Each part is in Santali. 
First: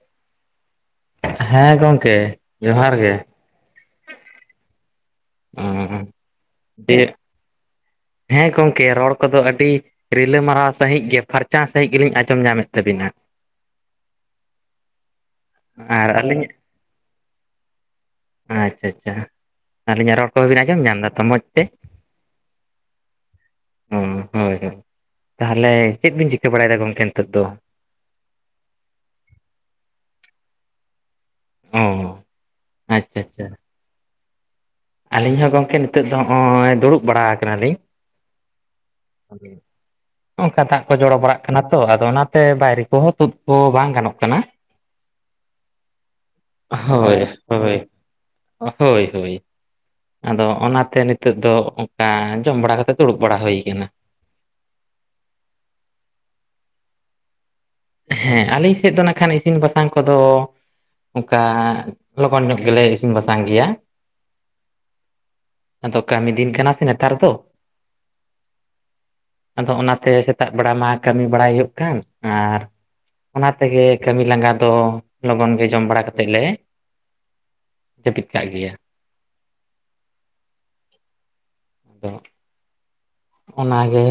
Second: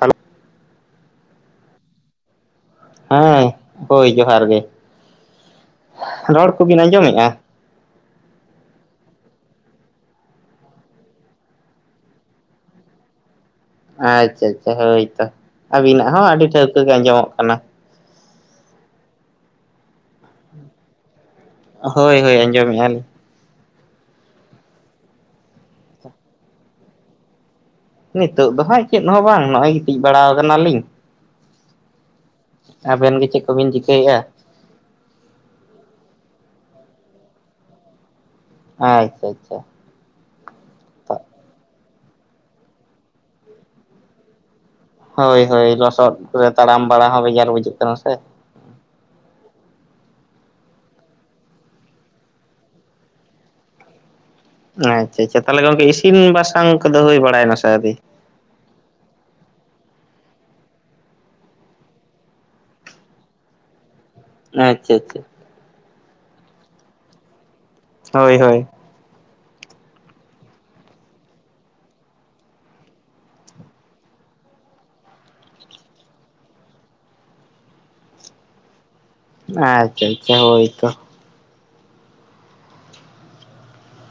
ᱦᱮᱞᱳᱜᱼᱼ ᱦᱮᱸ ᱜᱚᱝᱠᱮᱼᱼ ᱦᱮᱸ ᱦᱳᱭ ᱡᱚᱦᱟᱨ ᱜᱮ, ᱩᱸ ᱨᱚᱲ ᱠᱚᱵᱤᱱ ᱰᱮᱴ ᱟᱸᱡᱚᱢᱮᱫᱼᱟ ᱦᱮᱸ ᱜᱚᱝᱠᱮ ᱨᱚᱲ ᱠᱚᱫᱚ ᱟᱹᱰᱤᱼᱼ ᱨᱤᱞᱟᱹ ᱢᱟᱨᱟᱣ ᱥᱟᱺᱦᱤᱡ ᱜᱮ ᱯᱷᱟᱹᱨᱪᱟ ᱥᱟᱺᱦᱤᱡ ᱜᱮᱞᱤᱧ ᱟᱸᱡᱚᱢ ᱧᱟᱢᱮᱫ ᱛᱟᱹᱵᱤᱱᱟ᱾ ᱟᱪᱷᱟ ᱟᱪᱷᱟ ᱦᱳᱭ ᱛᱚ ᱟᱵᱤᱱᱟᱜ ᱟᱨ ᱦᱚᱸ ᱟᱹᱰᱤ ᱟᱹᱞᱤᱧᱟᱜ ᱴᱷᱟᱹᱣᱠᱟᱹ ᱜᱮ ᱟᱸᱡᱚᱢᱚᱜ ᱠᱟᱱᱟ᱾ ᱟᱪᱷᱟ-ᱟᱪᱷᱟᱼᱼ ᱟᱹᱞᱤᱧᱟᱜ ᱨᱚᱲ ᱠᱚ ᱵᱤᱱ ᱟᱸᱡᱚᱢ ᱧᱟᱢ ᱫᱟ ᱛᱚ ᱢᱚᱡᱽ ᱛᱮ? ᱦᱳᱭ ᱦᱳᱭ ᱟᱸᱡᱚᱢᱮᱫᱼᱟ ᱞᱤᱧ ᱦᱚᱸ ᱦᱳᱭ-ᱦᱳᱭ ᱛᱟᱦᱚᱞᱮ ᱪᱮᱫ ᱵᱤᱱ ᱪᱤᱠᱟᱹ ᱵᱟᱲᱟᱭᱮᱫᱟ ᱜᱚᱝᱠᱮ ᱱᱤᱛᱚᱜ ᱫᱚ? ᱱᱤᱛᱚᱜ ᱫᱚ ᱦᱟᱸᱜ ᱪᱮᱫ ᱦᱚᱸ ᱵᱟᱝ ᱱᱚᱜ-ᱚᱭ ᱜᱤᱛᱤᱡ ᱵᱟᱲᱟ ᱠᱟᱱᱟᱞᱤᱧ, ᱚᱻ ᱟᱹᱵᱮᱱ ᱜᱮ ᱪᱮᱫ ᱠᱚᱵᱤᱱ ᱪᱤᱠᱟᱹᱭᱮᱜ-ᱟ? ᱟᱹᱞᱤᱧ ᱦᱚᱸ ᱜᱚᱝᱠᱮ ᱱᱤᱛᱚᱜ ᱫᱚ ᱦᱚᱸᱜ-ᱚᱭ ᱫᱩᱲᱩᱵ ᱵᱟᱲᱟ ᱠᱟᱱᱟ ᱞᱤᱧ, ᱟᱪᱪᱷᱟ-ᱟᱪᱪᱷᱟ ᱚᱱᱠᱟ ᱛᱟᱦᱟᱸᱜ ᱠᱚ ᱡᱚᱲᱚ ᱵᱟᱲᱟᱜ ᱠᱟᱱᱟ ᱛᱚ, ᱟᱫᱚ ᱚᱱᱟᱛᱮ ᱵᱟᱭᱨᱮ ᱠᱚᱦᱚᱸ ᱛᱩᱫ ᱠᱚ ᱵᱟᱝ ᱜᱟᱱᱚᱜ ᱠᱟᱱᱟ᱾ ᱦᱳᱭ-ᱦᱳᱭ ᱞᱚᱥᱚᱫ ᱠᱚᱨᱮ ᱛᱟᱲᱟᱢ ᱵᱟᱲᱟ ᱦᱚᱸ ᱵᱮᱡᱟᱨ ᱵᱩᱡᱟᱹᱜ ᱠᱟᱱᱟ ᱥᱮᱼᱼ ᱦᱳᱭ-ᱦᱳᱭ ᱟᱫᱚ ᱚᱱᱟᱛᱮ ᱱᱤᱛᱚᱜ ᱫᱚ ᱚᱝᱠᱟ ᱡᱚᱢ ᱵᱟᱲᱟ ᱠᱟᱛᱮ ᱫᱩᱲᱩᱵ ᱵᱟᱲᱟ ᱦᱩᱭ ᱠᱟᱱᱟ᱾ ᱟᱪᱷᱟ-ᱟᱪᱷᱟ ᱛᱟᱦᱚᱞᱮ ᱜᱚᱝᱠᱮ ᱤᱥᱤᱱ-ᱵᱟᱥᱟᱝ ᱠᱚᱫᱚ ᱦᱩᱭ ᱵᱟᱲᱟ ᱮᱱᱟ ᱥᱮ ᱟᱹᱣᱨᱤ? ᱦᱮᱸ ᱟᱹᱞᱤᱧ ᱥᱮᱫ ᱫᱚ ᱱᱟᱠᱷᱟᱱ ᱤᱥᱤᱱ-ᱵᱟᱥᱟᱝ ᱠᱚᱫᱚᱼᱼ ᱚᱝᱠᱟ ᱞᱚᱜᱚᱱ ᱧᱚᱜ ᱜᱮᱞᱮ ᱤᱥᱤᱱ-ᱵᱟᱥᱟᱝ ᱜᱮᱭᱟ, ᱟᱪᱷᱟ-ᱟᱪᱷᱟ ᱟᱫᱚ ᱠᱟᱹᱢᱤ ᱫᱤᱱ ᱠᱟᱱᱟ ᱥᱮ ᱱᱮᱛᱟᱨ ᱫᱚ, ᱦᱳᱭ-ᱦᱳᱭᱼᱼ ᱟᱫᱚ ᱚᱱᱟᱛᱮ ᱥᱮᱛᱟᱜ ᱵᱮᱲᱟ ᱢᱟ ᱠᱟᱹᱢᱤ ᱵᱟᱲᱟᱭ ᱦᱩᱭᱩᱜ ᱠᱟᱱ, ᱟᱨᱼᱼ ᱚᱱᱟ ᱛᱮᱜᱮ ᱠᱟᱹᱢᱤ ᱞᱟᱸᱜᱟ ᱫᱚ ᱞᱚᱜᱚᱱ ᱜᱮ ᱡᱚᱢ ᱵᱟᱲᱟ ᱠᱟᱛᱮᱫ ᱞᱮᱼᱼ ᱡᱟᱹᱯᱤᱫ ᱠᱟᱜ ᱜᱮᱭᱟ, ᱟᱪᱪᱷᱟ-ᱟᱪᱪᱷᱟ ᱦᱳᱭ ᱛᱚᱼᱼ [unintelligible] ᱚᱱᱟᱜᱮ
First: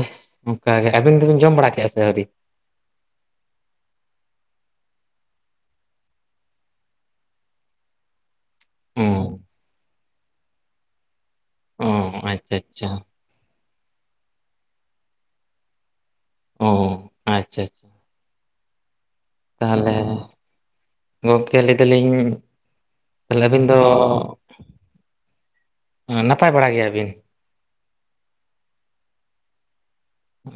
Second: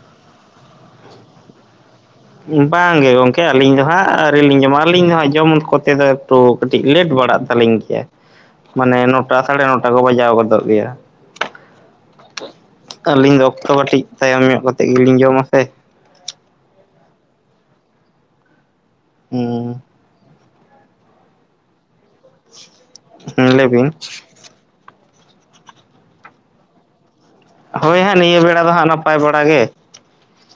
ᱚᱝᱠᱟᱜᱮ ᱟᱹᱵᱤᱱ ᱫᱚᱵᱤᱱ ᱡᱚᱢ ᱵᱟᱲᱟ ᱠᱮᱜ-ᱟ ᱥᱮ ᱟᱹᱣᱨᱤ? ᱵᱟᱝ ᱜᱮ ᱜᱚᱝᱠᱮ ᱟᱹᱞᱤᱧ ᱫᱚ ᱦᱟᱸᱜ ᱟᱹᱣᱨᱤ ᱞᱤᱧ ᱡᱚᱢᱟ ᱟᱹᱞᱤᱧ ᱫᱚ ᱦᱟᱸᱜ ᱡᱚᱢ ᱠᱚᱛᱮ ᱫᱚ ᱮᱠᱴᱩᱼᱼ ᱠᱟᱹᱴᱤᱡ ᱞᱮᱴ ᱵᱟᱲᱟᱜ ᱛᱟᱹᱞᱤᱧ ᱜᱮᱭᱟ᱾ ᱢᱟᱱᱮ ᱚ ᱱᱚᱴᱟ ᱥᱟᱲᱮ ᱱᱚᱴᱟ ᱠᱚ ᱵᱟᱡᱟᱣ ᱜᱚᱫᱚᱜ ᱜᱮᱭᱟ᱾ ᱚ ᱟᱪᱪᱷᱟ ᱟᱪᱪᱷᱟ ᱟᱹᱞᱤᱧ ᱫᱚᱼᱼ ᱛᱚ ᱠᱟᱹᱴᱤᱡ ᱛᱟᱭᱚᱢ ᱧᱚᱜ ᱠᱟᱛᱮᱜ ᱜᱮᱞᱤᱧ ᱡᱚᱢᱟ ᱥᱮᱼᱼ ᱚᱸᱻ ᱟᱪᱪᱷᱟ-ᱟᱪᱪᱷᱟ ᱛᱟᱦᱚᱞᱮ ᱦᱩᱸ ᱜᱚᱢᱠᱮ ᱞᱟᱹᱭ ᱫᱟᱹᱞᱤᱧ ᱛᱟᱦᱚᱞᱮ ᱟᱹᱵᱤᱱ ᱫᱚ ᱞᱟᱹᱭᱵᱤᱱ ᱩᱸ ᱱᱟᱯᱟᱭ ᱵᱟᱲᱟ ᱜᱮᱭᱟ ᱵᱤᱱ? ᱦᱳᱭ ᱦᱟᱸ ᱱᱤᱭᱟᱹ ᱵᱮᱲᱟ ᱫᱚ ᱦᱟᱸᱜ ᱱᱟᱯᱟᱭ ᱵᱟᱲᱟ ᱜᱮ,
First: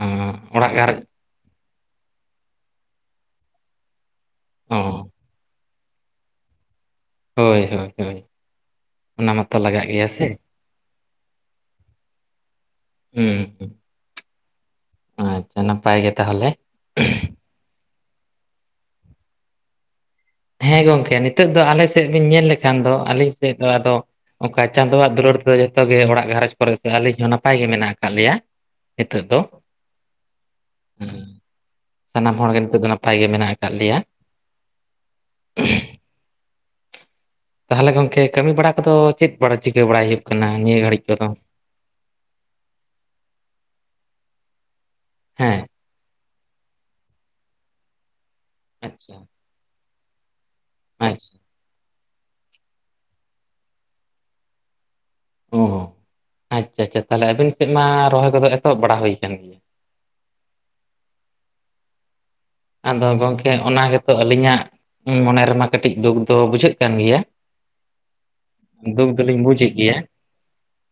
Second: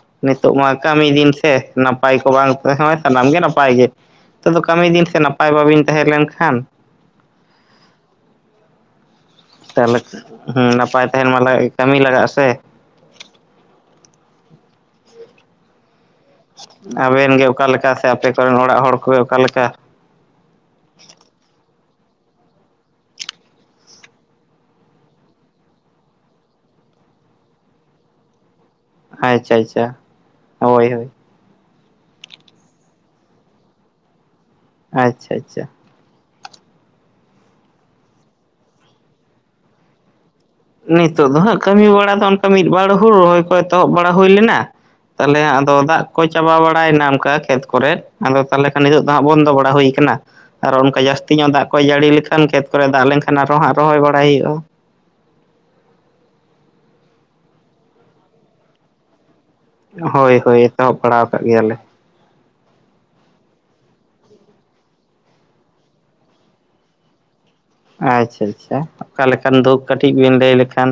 ᱟᱸ, ᱱᱤᱛᱚᱜ ᱢᱟ ᱚᱲᱟᱜ ᱜᱷᱟᱨᱚᱸᱡᱽ ᱠᱟᱹᱢᱤ ᱫᱤᱱ ᱥᱮ᱾ ᱱᱟᱯᱟᱭ ᱠᱚ ᱵᱟᱝ ᱛᱟᱦᱮᱸ ᱥᱟᱱᱟᱢ ᱜᱮ ᱱᱟᱯᱟᱭ ᱜᱮ, ᱱᱤᱛᱚᱜ ᱫᱚ ᱚ ᱠᱟᱹᱢᱤ ᱫᱤᱱ ᱥᱮ ᱱᱟᱯᱟᱭ ᱵᱟᱵᱤᱱ ᱛᱟᱦᱮᱸ ᱞᱮᱱ ᱠᱷᱟᱱ ᱦᱳᱭ ᱦᱳᱭ ᱦᱳᱭ᱾ ᱚᱱᱟ ᱢᱟᱛᱚ ᱞᱟᱜᱟᱜ ᱛᱟᱦᱞᱮ ᱜᱮᱭᱟ ᱥᱮ ᱦᱩᱸ ᱱᱟᱯᱟᱭ ᱛᱟᱸᱦᱮᱱ ᱢᱟ ᱠᱟᱹᱢᱤ ᱞᱟᱜᱟᱜᱼᱟ ᱥᱮ? ᱦᱩᱸ ᱦᱩᱸ᱾ ᱟᱪᱪᱷᱟ ᱱᱟᱯᱟᱭ ᱜᱮ ᱛᱟᱦᱚᱞᱮ᱾ ᱟᱵᱮᱱ ᱜᱮ ᱚᱠᱟ ᱞᱮᱠᱟ ᱥᱮ ᱟᱯᱮ ᱠᱚᱨᱮᱱ ᱚᱲᱟᱜ ᱦᱚᱲ ᱠᱚᱜᱮ ᱚᱠᱟ ᱞᱮᱠᱟ? ᱦᱮᱸ ᱜᱚᱝᱠᱮ ᱱᱤᱛᱚᱜ ᱫᱚ ᱟᱞᱮ ᱥᱮᱫ ᱵᱮᱱ ᱧᱮᱞ ᱞᱮᱠᱷᱟᱱ ᱫᱚ, ᱟᱹᱞᱤᱧ ᱥᱮᱫ ᱫᱚ ᱟᱫᱚ ᱚᱠᱟ ᱪᱟᱸᱫᱳᱣᱟᱜ ᱫᱩᱞᱟᱹᱲ ᱛᱮ ᱫᱚ ᱡᱷᱚᱛᱚ ᱜᱮ ᱚᱲᱟᱜ ᱜᱷᱟᱨᱚᱸᱡᱽ ᱨᱮ ᱥᱮ ᱟᱹᱞᱤᱧ ᱦᱚᱸ ᱱᱟᱯᱟᱭ ᱜᱮ ᱢᱮᱱᱟᱜ ᱠᱟᱜ ᱞᱮᱭᱟ᱾ ᱱᱤᱛᱚᱜ ᱫᱚ ᱟᱪᱪᱷᱟ ᱟᱪᱪᱷᱟ ᱦᱳᱭ ᱦᱳᱭ᱾ ᱥᱟᱱᱟᱢ ᱦᱚᱲ ᱜᱮ ᱱᱤᱛᱚᱜ ᱫᱚ ᱱᱟᱯᱟᱭ ᱜᱮ ᱢᱮᱱᱟᱜ ᱠᱟᱜ ᱞᱮᱭᱟ᱾ ᱟᱪᱪᱷᱟ ᱟᱪᱪᱷᱟ᱾ ᱛᱟᱦᱚᱞᱮ ᱜᱚᱝᱠᱮ ᱠᱟᱹᱢᱤ ᱵᱟᱲᱟ ᱠᱚᱫᱚ ᱪᱮᱫ ᱵᱟᱲᱟ ᱪᱤᱠᱟᱹ ᱵᱟᱲᱟᱭ ᱦᱩᱭᱩᱜ ᱠᱟᱱᱟ ᱱᱤᱭᱟᱹ ᱜᱷᱟᱹᱲᱤᱡ ᱠᱚᱫᱚ ᱱᱤᱛᱚᱜ ᱫᱚ ᱦᱟᱸᱜ ᱠᱟᱹᱢᱤ ᱵᱟᱲᱟ ᱫᱚ ᱚᱱᱠᱟ ᱢᱤᱫ ᱵᱟᱨ ᱦᱩᱲ ᱨᱚᱦᱚᱭ ᱠᱚ ᱮᱛᱚᱦᱚᱵ ᱵᱟᱲᱟ ᱦᱩᱭ ᱞᱮᱱᱟ, ᱛᱟᱦᱞᱮ ᱦᱮᱸ ᱟᱫᱚ ᱫᱟᱜ ᱠᱚ ᱪᱟᱵᱟ ᱵᱟᱲᱟᱭ ᱱᱟ ᱚᱱᱠᱟ ᱠᱷᱮᱛ ᱠᱚᱨᱮᱫ, ᱟᱫᱚ ᱛᱟᱦᱚᱞᱮ ᱠᱷᱟᱱ ᱱᱤᱛᱚᱜ ᱫᱚ ᱟᱪᱪᱷᱟ ᱦᱟᱸᱜ ᱵᱚᱱᱫᱚ ᱵᱟᱲᱟ ᱦᱳᱭᱠᱟᱱᱟ ᱟᱨᱚ ᱚᱱᱠᱟ ᱡᱟᱹᱥᱛᱤ ᱟᱪᱪᱷᱟ ᱧᱚᱜ ᱫᱟᱜ ᱠᱚᱭ ᱡᱟᱹᱲᱤ ᱞᱮᱠᱷᱟᱱ ᱠᱷᱮᱛ ᱠᱚ ᱨᱮ ᱫᱟᱜ ᱞᱮᱱᱠᱷᱟᱱ ᱟᱨᱚ ᱦᱟᱸᱜ ᱨᱚᱦᱚᱭ ᱵᱟᱲᱟᱭ ᱦᱩᱭᱩᱜᱼᱟ᱾ ᱚ ᱟᱪᱪᱷᱟ ᱪᱷᱟ ᱛᱟᱦᱞᱮ ᱟᱵᱤᱱ ᱥᱮᱫ ᱢᱟ ᱨᱚᱦᱚᱭ ᱠᱚ ᱫᱚ ᱮᱛᱚᱦᱚᱵ ᱵᱟᱲᱟ ᱦᱩᱭ ᱠᱟᱱ ᱜᱮᱭᱟ? ᱦᱳᱭ ᱦᱳᱭ ᱮᱛᱚᱦᱚᱵ ᱵᱟᱲᱟᱣ ᱠᱟᱫ ᱜᱮᱭᱟᱞᱮ᱾ ᱟᱫᱚ ᱜᱚᱝᱠᱮ ᱚᱱᱟ ᱜᱮᱛᱚ ᱟᱹᱞᱤᱧᱟᱜ ᱢᱚᱱᱮ ᱨᱮ ᱢᱟ ᱠᱟᱹᱴᱤᱡ ᱫᱩᱠ ᱫᱚ ᱵᱩᱡᱷᱟᱹᱜ ᱠᱟᱱ ᱜᱮᱭᱟ᱾ ᱟᱪᱪᱷᱟ ᱪᱷᱟ, ᱫᱩᱠ ᱚᱠᱟ ᱫᱚᱞᱤᱧ ᱞᱮᱠᱟᱱ ᱵᱩᱡᱮᱫ ᱫᱩᱠ ᱜᱮᱭᱟ ᱠᱟᱹᱴᱤᱡ ᱵᱤᱱ ᱞᱟᱹᱭ ᱞᱮᱠᱷᱟᱱ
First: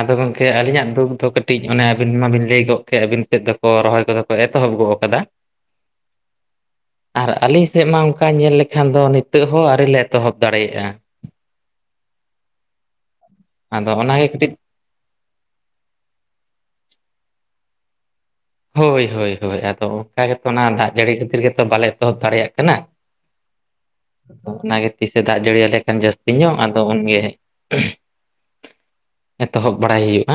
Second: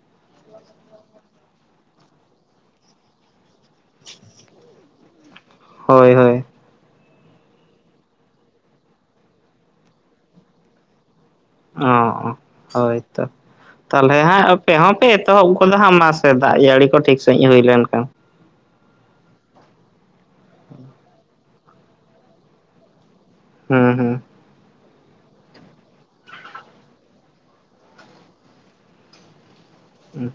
ᱟᱫᱚ ᱜᱚᱢᱠᱮ ᱟᱹᱞᱤᱧᱟᱜ ᱫᱩᱠ ᱫᱚ ᱠᱟᱹᱴᱤᱡ ᱚᱱᱮ ᱟᱹᱵᱤᱱ ᱢᱟᱵᱤᱱ ᱞᱟᱹᱭ ᱜᱚᱜ ᱠᱮᱫ ᱟᱹᱵᱤᱱ ᱥᱮᱫ ᱫᱚᱠᱚ ᱨᱚᱦᱚᱭ ᱠᱚᱫᱚ ᱠᱚ ᱮᱛᱚᱦᱚᱵ ᱜᱚᱫ ᱠᱟᱫᱟ, ᱦᱳᱭ ᱦᱳᱭ᱾ ᱟᱨ ᱟᱞᱤᱧ ᱥᱮᱫ ᱢᱟ ᱚᱱᱠᱟ ᱧᱮᱞ ᱞᱮᱠᱷᱟᱱ ᱫᱚ ᱱᱤᱛᱚᱜ ᱦᱚᱸ ᱟᱹᱣᱨᱤ ᱞᱮ ᱮᱛᱚᱦᱚᱵ ᱫᱟᱲᱮᱭᱟᱜᱼᱟ᱾ ᱚ ᱚ ᱦᱳᱭ ᱛᱚ ᱟᱫᱚ ᱛᱟᱦᱚᱞᱮ ᱚᱱᱟᱜᱮ ᱦᱟᱸᱜ ᱠᱟᱹᱴᱤᱡ ᱟᱯᱮ ᱦᱚᱸᱯᱮ ᱮᱛᱚᱦᱚᱵ ᱜᱚᱫᱟ ᱦᱟᱸᱜ ᱢᱟᱥᱮ ᱫᱟᱜ ᱡᱟᱹᱲᱤ ᱠᱚ ᱴᱷᱤᱠ ᱥᱟᱺᱦᱤᱡ ᱦᱩᱭ ᱞᱮᱱᱠᱷᱟᱱ᱾ ᱦᱳᱭ ᱦᱳᱭ ᱦᱳᱭ, ᱟᱫᱚ ᱚᱝᱠᱟ ᱜᱮᱛᱚ ᱚᱱᱟ ᱫᱟᱜ ᱡᱟᱹᱲᱤ ᱠᱷᱟᱹᱛᱤᱨ ᱜᱮᱛᱚ ᱵᱟᱞᱮ ᱮᱛᱚᱦᱚᱵ ᱫᱟᱲᱮᱭᱟᱜ ᱠᱟᱱᱟ, ᱦᱩᱸ ᱦᱩᱸ᱾ ᱟᱫᱚ ᱚᱱᱟᱜᱮ ᱛᱤᱥᱮ ᱫᱟᱜ ᱡᱟᱹᱲᱤᱭᱟ ᱞᱮ ᱠᱷᱟᱱ ᱡᱟᱹᱥᱛᱤ ᱧᱚᱜ ᱟᱫᱚ ᱩᱱᱜᱮ ᱮᱛᱚᱦᱚᱵ ᱵᱟᱲᱟᱭ ᱦᱩᱭᱩᱜᱼᱟ᱾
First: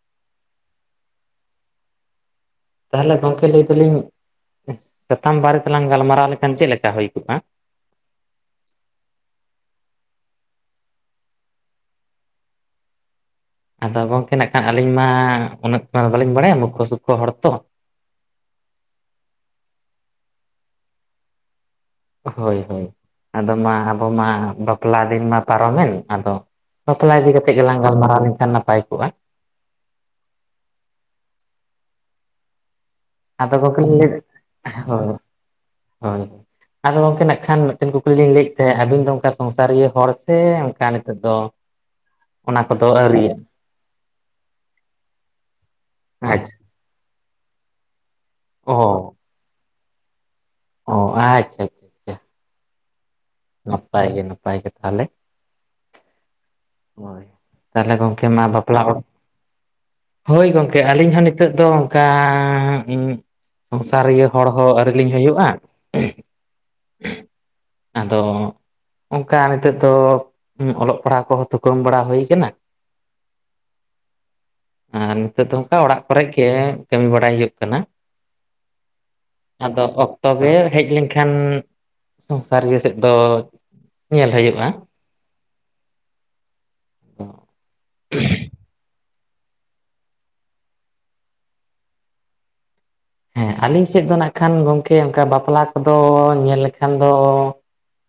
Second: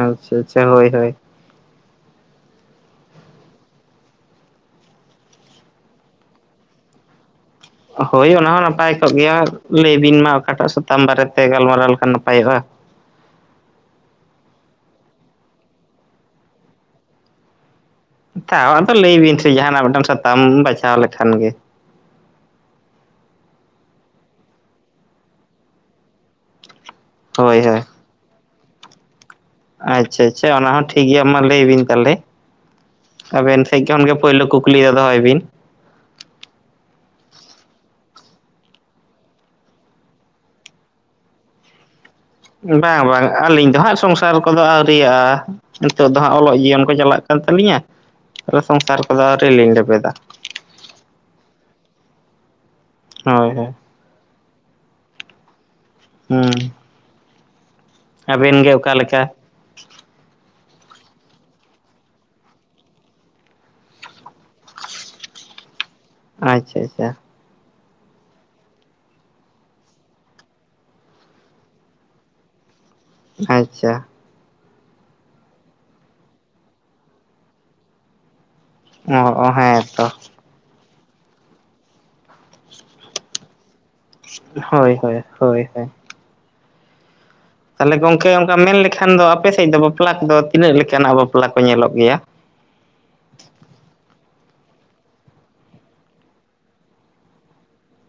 ᱟᱪᱪᱷᱟ ᱪᱷᱟ ᱦᱳᱭ ᱦᱳᱭ᱾ ᱛᱟᱦᱚᱞᱮ ᱜᱚᱝᱠᱮ ᱞᱟᱹᱭ ᱫᱟᱞᱤᱧ ᱥᱟᱛᱟᱢ ᱵᱟᱨᱮ ᱛᱮᱞᱟᱝ ᱜᱟᱞᱢᱟᱨᱟᱣ ᱞᱮᱠᱷᱟᱱ ᱪᱮᱫ ᱞᱮᱠᱟ ᱦᱳᱭ ᱠᱚᱜᱼᱟ? ᱦᱳᱭ ᱚᱱᱟ ᱦᱚᱸ ᱱᱟᱯᱟᱭ ᱠᱚᱜ ᱜᱮᱭᱟ, ᱞᱟᱹᱭ ᱵᱤᱱ ᱢᱟ ᱚᱠᱟᱴᱟᱜ ᱥᱟᱛᱟᱢ ᱵᱟᱨᱮᱛᱮ ᱜᱟᱞᱢᱟᱨᱟᱣ ᱞᱮᱠᱷᱟᱱ ᱱᱟᱯᱟᱭᱚᱜᱼᱟ᱾ ᱟᱫᱚ ᱜᱚᱝᱠᱮ ᱱᱟᱜ ᱠᱷᱟᱱ ᱟᱹᱞᱤᱧ ᱢᱟ ᱩᱱᱟᱹᱜ ᱢᱟ ᱵᱟᱹᱞᱤᱧ ᱵᱟᱲᱟᱭᱟ ᱢᱩᱠᱠᱷᱚ ᱥᱚᱠᱠᱠᱷᱚ ᱦᱚᱲ ᱛᱚ, ᱛᱟᱣ ᱟᱫᱚ ᱞᱟᱹᱭ ᱵᱤᱱ ᱥᱮ ᱡᱟᱸᱦᱱᱟᱜ ᱢᱤᱫᱴᱟᱝ ᱥᱟᱛᱟᱢ ᱵᱟᱪᱷᱟ ᱞᱮᱠᱷᱟᱱ ᱜᱮ᱾ ᱦᱳᱭ ᱦᱳᱭ, ᱟᱫᱚ ᱢᱟ ᱟᱵᱚ ᱢᱟ ᱵᱟᱯᱞᱟ ᱫᱤᱱ ᱢᱟ ᱯᱟᱨᱚᱢᱮᱱ ᱟᱫᱚ ᱵᱟᱯᱞᱟ ᱤᱫᱤ ᱠᱟᱛᱮ ᱦᱳᱭ ᱜᱮᱞᱟᱝ ᱦᱳᱭ ᱜᱟᱞᱢᱟᱨᱟᱣ ᱞᱮᱱᱠᱷᱟᱱ ᱱᱟᱯᱟᱭ ᱠᱚᱜᱼᱟ᱾ ᱟᱪᱪᱷᱟ ᱟᱪᱪᱷᱟ, ᱚᱱᱟ ᱦᱚᱸ ᱴᱷᱤᱠ ᱜᱮᱭᱟ ᱢᱟ ᱞᱟᱹᱭ ᱵᱤᱱ ᱛᱟᱦᱚᱞᱮ᱾ ᱟᱫᱚ ᱟᱵᱮᱱ ᱜᱚᱝᱠᱮ ᱥᱮᱫ ᱞᱤᱧ ᱠᱷᱚᱱᱜᱮ ᱞᱟᱹᱭ ᱯᱳᱭᱞᱳ ᱠᱩᱠᱞᱤ ᱫᱚ ᱦᱳᱭ ᱫᱚᱦᱚᱭ ᱵᱤᱱ᱾ ᱦᱳᱭ᱾ ᱟᱫᱚ ᱜᱚᱝᱠᱮ ᱱᱟᱜ ᱠᱷᱟᱱ ᱢᱤᱫᱴᱮᱱ ᱠᱩᱠᱞᱤ ᱞᱤᱧ ᱞᱟᱹᱭᱮᱫ ᱛᱟᱦᱮᱸᱫ ᱟᱹᱵᱤᱱ ᱫᱚ ᱚᱱᱠᱟ ᱥᱚᱝᱥᱟᱨᱤᱭᱟᱹ ᱦᱚᱲ ᱥᱮ ᱚᱱᱠᱟ ᱱᱤᱛᱚᱜ ᱫᱚ [inaudible] ᱚᱱᱟ ᱠᱚᱫᱚ ᱵᱟᱝ ᱵᱟᱝ ᱟᱹᱣᱨᱤᱭᱟᱜ ᱟᱹᱞᱤᱧ ᱫᱚ ᱦᱟᱸᱜ ᱥᱚᱝᱥᱟᱨ ᱠᱚ ᱫᱚ ᱟᱹᱣᱨᱤᱭᱟᱜᱼᱟ, ᱱᱤᱛᱚᱜ ᱫᱚ ᱦᱟᱸᱜ ᱚᱞᱚᱜ ᱟᱪᱪᱷᱟ ᱡᱤᱭᱚᱱ ᱠᱚ ᱪᱟᱞᱟᱜ ᱠᱟᱱ ᱛᱟᱹᱟᱞᱤᱧᱟ ᱛᱮ ᱚ ᱥᱚᱝᱥᱟᱨ ᱠᱚ ᱫᱚ ᱟᱣᱨᱤ ᱞᱤᱧ ᱞᱮᱵᱮᱫᱟ᱾ ᱚ ᱟᱪᱪᱷᱟ ᱟᱪᱪᱷᱟ᱾ ᱟᱪᱪᱷᱟ ᱦᱳᱭ ᱦᱳᱭ᱾ ᱱᱟᱯᱟᱭ ᱜᱮ ᱱᱟᱯᱟᱭ ᱜᱮ ᱛᱟᱦᱚᱞᱮ᱾ ᱦᱩᱸ ᱦᱳᱭ ᱛᱟᱦᱞᱮ ᱜᱚᱢᱠᱮ ᱢᱟ ᱟᱵᱮᱱ ᱜᱮ ᱵᱟᱯᱞᱟ ᱚᱠᱟ ᱚᱲᱟᱜ᱾ ᱞᱮᱠᱟ ᱦᱳᱭ ᱜᱚᱢᱠᱮ ᱟᱞᱤᱧ ᱦᱚᱸ ᱱᱤᱛᱚᱜ ᱫᱚ ᱚᱱᱠᱟ᱾ ᱥᱚᱝᱥᱟᱨᱤᱭᱟᱹ ᱦᱚᱲ ᱦᱚᱸ ᱟᱹᱣᱨᱤ ᱞᱤᱧ ᱦᱩᱭᱩᱜᱼᱟ᱾ ᱟᱪᱪᱷᱟ ᱟᱪᱪᱷᱟ ᱟᱫᱚ ᱚᱱᱠᱟ ᱱᱤᱛᱚᱜ ᱫᱚ ᱚᱞᱚᱜ ᱯᱟᱲᱦᱟᱜ ᱠᱚᱦᱚᱸ ᱠᱚᱢ ᱵᱟᱲᱟ ᱦᱩᱭ ᱠᱟᱱᱟ᱾ ᱟᱪᱪᱷᱟ ᱟᱨ ᱱᱤᱛᱚᱜ ᱫᱚ ᱚᱱᱠᱟ ᱚᱲᱟᱜ ᱠᱚᱨᱮ ᱜᱮ ᱠᱟᱹᱢᱤ ᱵᱟᱲᱟᱭ ᱦᱩᱭᱩᱜ ᱠᱟᱱᱟ᱾ ᱚ ᱦᱮᱸ ᱟᱫᱚ ᱛᱚ ᱚᱠᱛᱚ ᱜᱮ ᱦᱮᱡ ᱞᱮᱱᱠᱷᱟᱱ ᱥᱚᱝᱥᱟᱨᱤᱭᱟᱹ ᱥᱮᱫ ᱫᱚ᱾ ᱧᱮᱞ ᱦᱩᱭᱩᱜᱼᱟ ᱦᱳᱭ ᱦᱳᱭ ᱦᱳᱭ ᱦᱳᱭ᱾ ᱛᱟᱦᱚᱞᱮ ᱜᱚᱝᱠᱮ ᱚᱱᱠᱟ ᱢᱮᱱ ᱞᱮᱠᱷᱟᱱ ᱫᱚ ᱟᱯᱮ ᱥᱮᱫ ᱫᱚ, ᱵᱟᱯᱞᱟ ᱠᱚᱫᱚ ᱛᱤᱱᱟᱹᱜ ᱞᱮᱠᱟᱱᱟᱜ ᱵᱟᱯᱞᱟ ᱠᱚ ᱧᱮᱞᱚᱜ ᱜᱮᱭᱟ᱾ ᱦᱮᱸ ᱟᱹᱞᱤᱧ ᱥᱮᱫ ᱫᱚ ᱱᱟᱜ ᱠᱷᱟᱱ ᱜᱚᱢᱠᱮ ᱚᱱᱠᱟ ᱵᱟᱯᱞᱟ ᱠᱚᱫᱚ ᱧᱮᱞ ᱞᱮᱠᱷᱟᱱ ᱫᱚ᱾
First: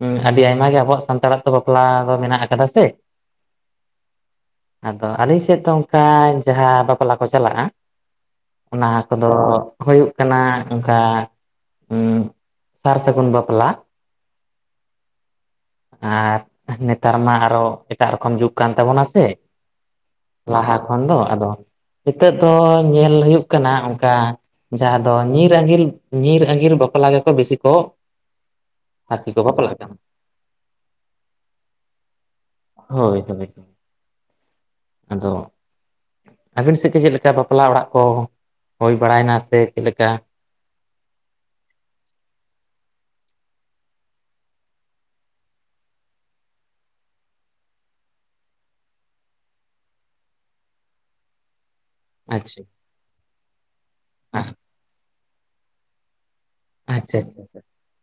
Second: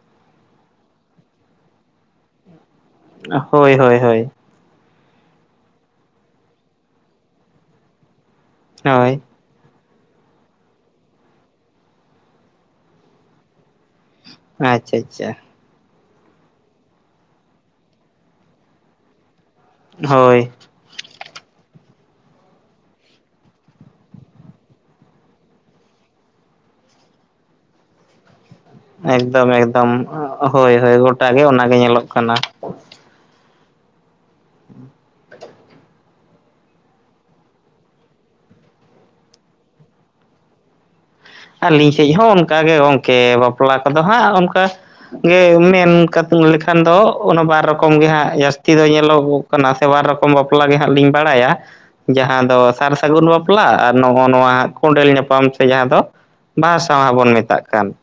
ᱦᱮᱸ ᱟᱹᱰᱤ ᱟᱭᱢᱟ ᱜᱮ ᱟᱵᱚᱣᱟᱜ ᱥᱟᱱᱛᱟᱲᱟᱜ ᱛᱚ ᱵᱟᱯᱞᱟ ᱫᱚ ᱢᱮᱱᱟᱜ ᱟᱠᱟᱫᱟ ᱥᱮ᱾ ᱦᱳᱭ ᱦᱳᱭ ᱦᱳᱭ ᱟᱫᱚ ᱟᱹᱞᱤᱧ ᱥᱮᱫ ᱫᱚ ᱚᱱᱠᱟ ᱡᱟᱸᱦᱟ ᱵᱟᱯᱞᱟ ᱠᱚ ᱪᱟᱞᱟᱜᱼᱟ ᱚᱱᱟ ᱦᱳᱭ ᱠᱚᱫᱚ᱾ ᱦᱩᱭᱩᱜ ᱠᱟᱱᱟ ᱚᱱᱠᱟ ᱩᱸ ᱥᱟᱨ ᱥᱟᱹᱜᱩᱱ ᱵᱟᱯᱞᱟ᱾ ᱟᱪᱪᱷᱟ ᱟᱪᱪᱷᱟ ᱟᱨ ᱱᱮᱛᱟᱨ ᱢᱟ ᱟᱨᱚ ᱮᱴᱟᱜ ᱨᱚᱠᱚᱢ ᱡᱩᱜᱽ ᱠᱟᱱ ᱛᱟᱵᱚᱱᱟ ᱥᱮ᱾ ᱦᱳᱭ ᱞᱟᱦᱟ ᱠᱷᱚᱱ ᱫᱚ ᱟᱫᱚ ᱱᱤᱛᱚᱜ ᱫᱚ ᱧᱮᱞ ᱦᱩᱭᱩᱜ ᱠᱟᱱᱟ ᱚᱱᱠᱟ᱾ ᱡᱟᱸᱦᱟ ᱫᱚ ᱧᱤᱨ ᱟᱸᱜᱤᱨ ᱧᱤᱨ ᱟᱜᱤᱨ ᱵᱟᱯᱞᱟ ᱜᱮᱠᱚ ᱵᱤᱥᱤ ᱠᱚ᱾ ᱟᱨᱠᱤ ᱠᱚ ᱮᱠᱫᱚᱢ ᱵᱟᱯᱞᱟᱜ ᱮᱠᱫᱚᱢ ᱠᱟᱱᱟ ᱦᱳᱭ ᱦᱳᱭ ᱜᱚᱴᱟ ᱜᱮ ᱚᱱᱟ ᱜᱮ ᱧᱮᱞᱚᱜ ᱠᱟᱱᱟ᱾ ᱦᱳᱭ ᱛᱚᱵᱮ ᱟᱫᱚ ᱟᱹᱵᱤᱱ ᱥᱮᱫ ᱜᱮ ᱪᱮᱫ ᱞᱮᱠᱟ ᱵᱟᱯᱞᱟ ᱚᱲᱟᱜ ᱠᱚ ᱦᱩᱭ ᱵᱟᱲᱟᱭᱱᱟ ᱥᱮ ᱪᱮᱫ ᱞᱮᱠᱟ? ᱟᱹᱞᱤᱧ ᱥᱮᱫ ᱦᱚᱸ ᱚᱱᱠᱟᱜᱮ ᱜᱚᱢᱠᱮ ᱵᱟᱯᱞᱟ ᱠᱚᱫᱚ ᱦᱟᱸᱜ ᱚᱱᱠᱟ᱾ ᱜᱮ ᱢᱮᱱ ᱞᱮᱠᱷᱟᱱ ᱫᱚ ᱚᱱᱟ ᱵᱟᱨ ᱨᱚᱠᱚᱢ ᱜᱮ ᱦᱟᱸᱜ ᱡᱟᱹᱥᱛᱤ ᱫᱚ ᱧᱮᱞᱚᱜ᱾ ᱠᱟᱱᱟ ᱥᱮ ᱵᱟᱨ ᱨᱚᱠᱚᱢ ᱵᱟᱯᱞᱟ ᱜᱮ ᱦᱟᱸᱜ ᱞᱤᱧ ᱵᱟᱲᱟᱭᱟ᱾ ᱡᱟᱸᱦᱟ ᱫᱚ ᱟᱪᱪᱷᱟ ᱥᱟᱨ ᱥᱟᱹᱜᱩᱱ ᱵᱟᱯᱞᱟ ᱟᱨ ᱱᱚᱜᱼᱚ ᱱᱚᱣᱟ ᱠᱚᱸᱰᱮᱞ ᱧᱟᱯᱟᱢ ᱥᱮ ᱡᱟᱸᱦᱟ ᱫᱚ᱾ ᱵᱟᱦᱟ ᱥᱟᱶᱟ ᱟᱪᱪᱷᱟ ᱵᱚᱱ ᱟᱪᱪᱷᱟ ᱢᱮᱛᱟᱜ ᱠᱟᱱ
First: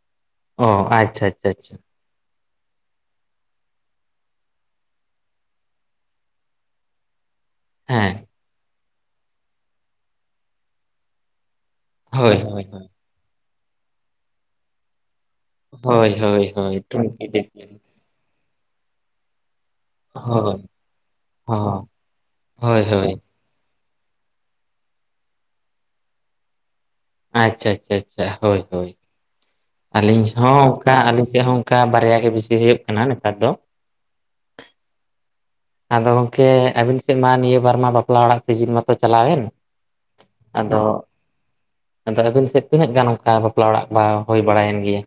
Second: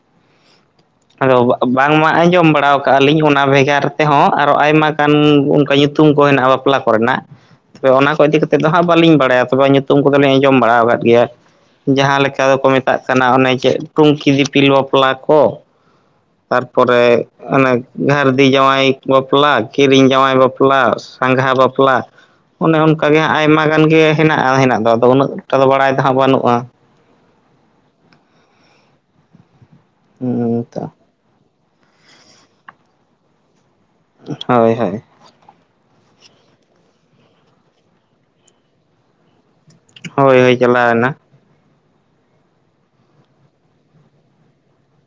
ᱚ ᱟᱪᱪᱷᱟ ᱟᱪᱪᱷᱟ ᱟᱫᱚ ᱟᱪᱪᱷᱟ ᱵᱟᱝ ᱢᱟ ᱟᱸᱡᱚᱢ ᱵᱟᱲᱟ᱾ ᱠᱟᱜ ᱞᱤᱧ ᱚᱱᱟ ᱵᱷᱮᱜᱟᱨ ᱛᱮᱦᱚᱸ ᱟᱨᱚ ᱟᱭᱢᱟ ᱜᱟᱱ ᱚᱱᱠᱟ ᱧᱩᱛᱩᱢ ᱠᱚ ᱦᱮᱱᱟᱜᱼᱟ, ᱵᱟᱯᱞᱟ ᱠᱚᱨᱮᱱᱟᱜ᱾ ᱛᱚᱵᱮ ᱦᱮᱸ ᱚᱱᱟ ᱠᱚ ᱤᱫᱤ ᱠᱟ ᱠᱟᱛᱮᱜ ᱫᱚ ᱦᱟᱸᱜ ᱵᱟᱹᱞᱤᱧ ᱵᱟᱲᱟᱭᱟ ᱛᱚᱵᱮ ᱧᱩᱛᱩᱢ ᱠᱚᱫᱚᱞᱤᱧ ᱟᱸᱡᱚᱢ ᱵᱟᱲᱟ ᱠᱫ ᱜᱮᱭᱟ᱾ ᱡᱟᱸᱦᱟ ᱞᱮᱠᱟ ᱫᱚᱠᱚ ᱢᱮᱛᱟᱜ ᱠᱟᱱᱟ ᱚᱱᱮ ᱡᱮ ᱴᱩᱝᱠᱤ ᱫᱤᱯᱤᱞ ᱵᱟᱯᱞᱟ ᱠᱚ᱾ ᱛᱟᱨᱯᱚᱨᱮ ᱚᱱᱮ ᱜᱷᱟᱨᱫᱤ ᱡᱟᱶᱟᱭ ᱵᱟᱯᱞᱟ᱾ ᱠᱤᱨᱤᱧ ᱡᱟᱶᱟᱭ ᱵᱟᱯᱞᱟ, ᱥᱟᱸᱜᱷᱟ ᱵᱟᱯᱞᱟ ᱚᱱᱮ ᱚᱱᱠᱟ ᱜᱮ᱾ ᱟᱭᱢᱟ ᱜᱟᱱ ᱜᱮ ᱦᱮᱱᱟᱜᱼᱟ ᱦᱮᱱᱟᱜ ᱫᱚ ᱟᱫᱚ ᱩᱱᱟᱹᱜ ᱴᱟ ᱫᱚ ᱵᱟᱲᱟᱭ ᱫᱚ ᱵᱟᱹᱱᱩᱜᱼᱟ᱾ ᱟᱪᱪᱷᱟ ᱟᱪᱪᱷᱟ ᱟᱪᱪᱷᱟ ᱦᱳᱭ ᱦᱳᱭ᱾ ᱟᱹᱞᱤᱧ ᱦᱚᱸ ᱦᱩᱸ ᱛᱚ ᱚᱱᱠᱟ ᱟᱹᱞᱤᱧ ᱥᱮᱫ ᱦᱚᱸ ᱚᱱᱠᱟ ᱵᱟᱨᱭᱟ ᱜᱮ ᱵᱮᱥᱤ ᱦᱩᱭᱩᱜ ᱠᱟᱱᱟ ᱱᱮᱛᱟᱨ ᱫᱚ᱾ ᱦᱳᱭ ᱦᱳᱭ ᱟᱫᱚ ᱜᱚᱢᱠᱮ ᱟᱵᱤᱱ ᱥᱮᱫ ᱢᱟ ᱱᱤᱭᱟᱹ ᱵᱟᱨ ᱢᱟ ᱵᱟᱯᱞᱟ ᱚᱲᱟᱜ ᱥᱤᱡᱤᱱ ᱢᱟᱛᱚ ᱪᱟᱞᱟᱣᱮᱱ᱾ ᱦᱳᱭ ᱦᱳᱭ ᱟᱫᱚ ᱪᱟᱞᱟᱣᱮᱱᱟ ᱟᱫᱚ ᱟᱹᱵᱤᱱ ᱥᱮᱫ ᱛᱤᱱᱟᱹᱜ ᱜᱟᱱ ᱚᱱᱠᱟ ᱵᱟᱯᱞᱟ ᱚᱲᱟᱜ ᱵᱟ ᱦᱩᱭ ᱵᱟᱲᱟᱭᱮᱱ ᱜᱮᱭᱟ?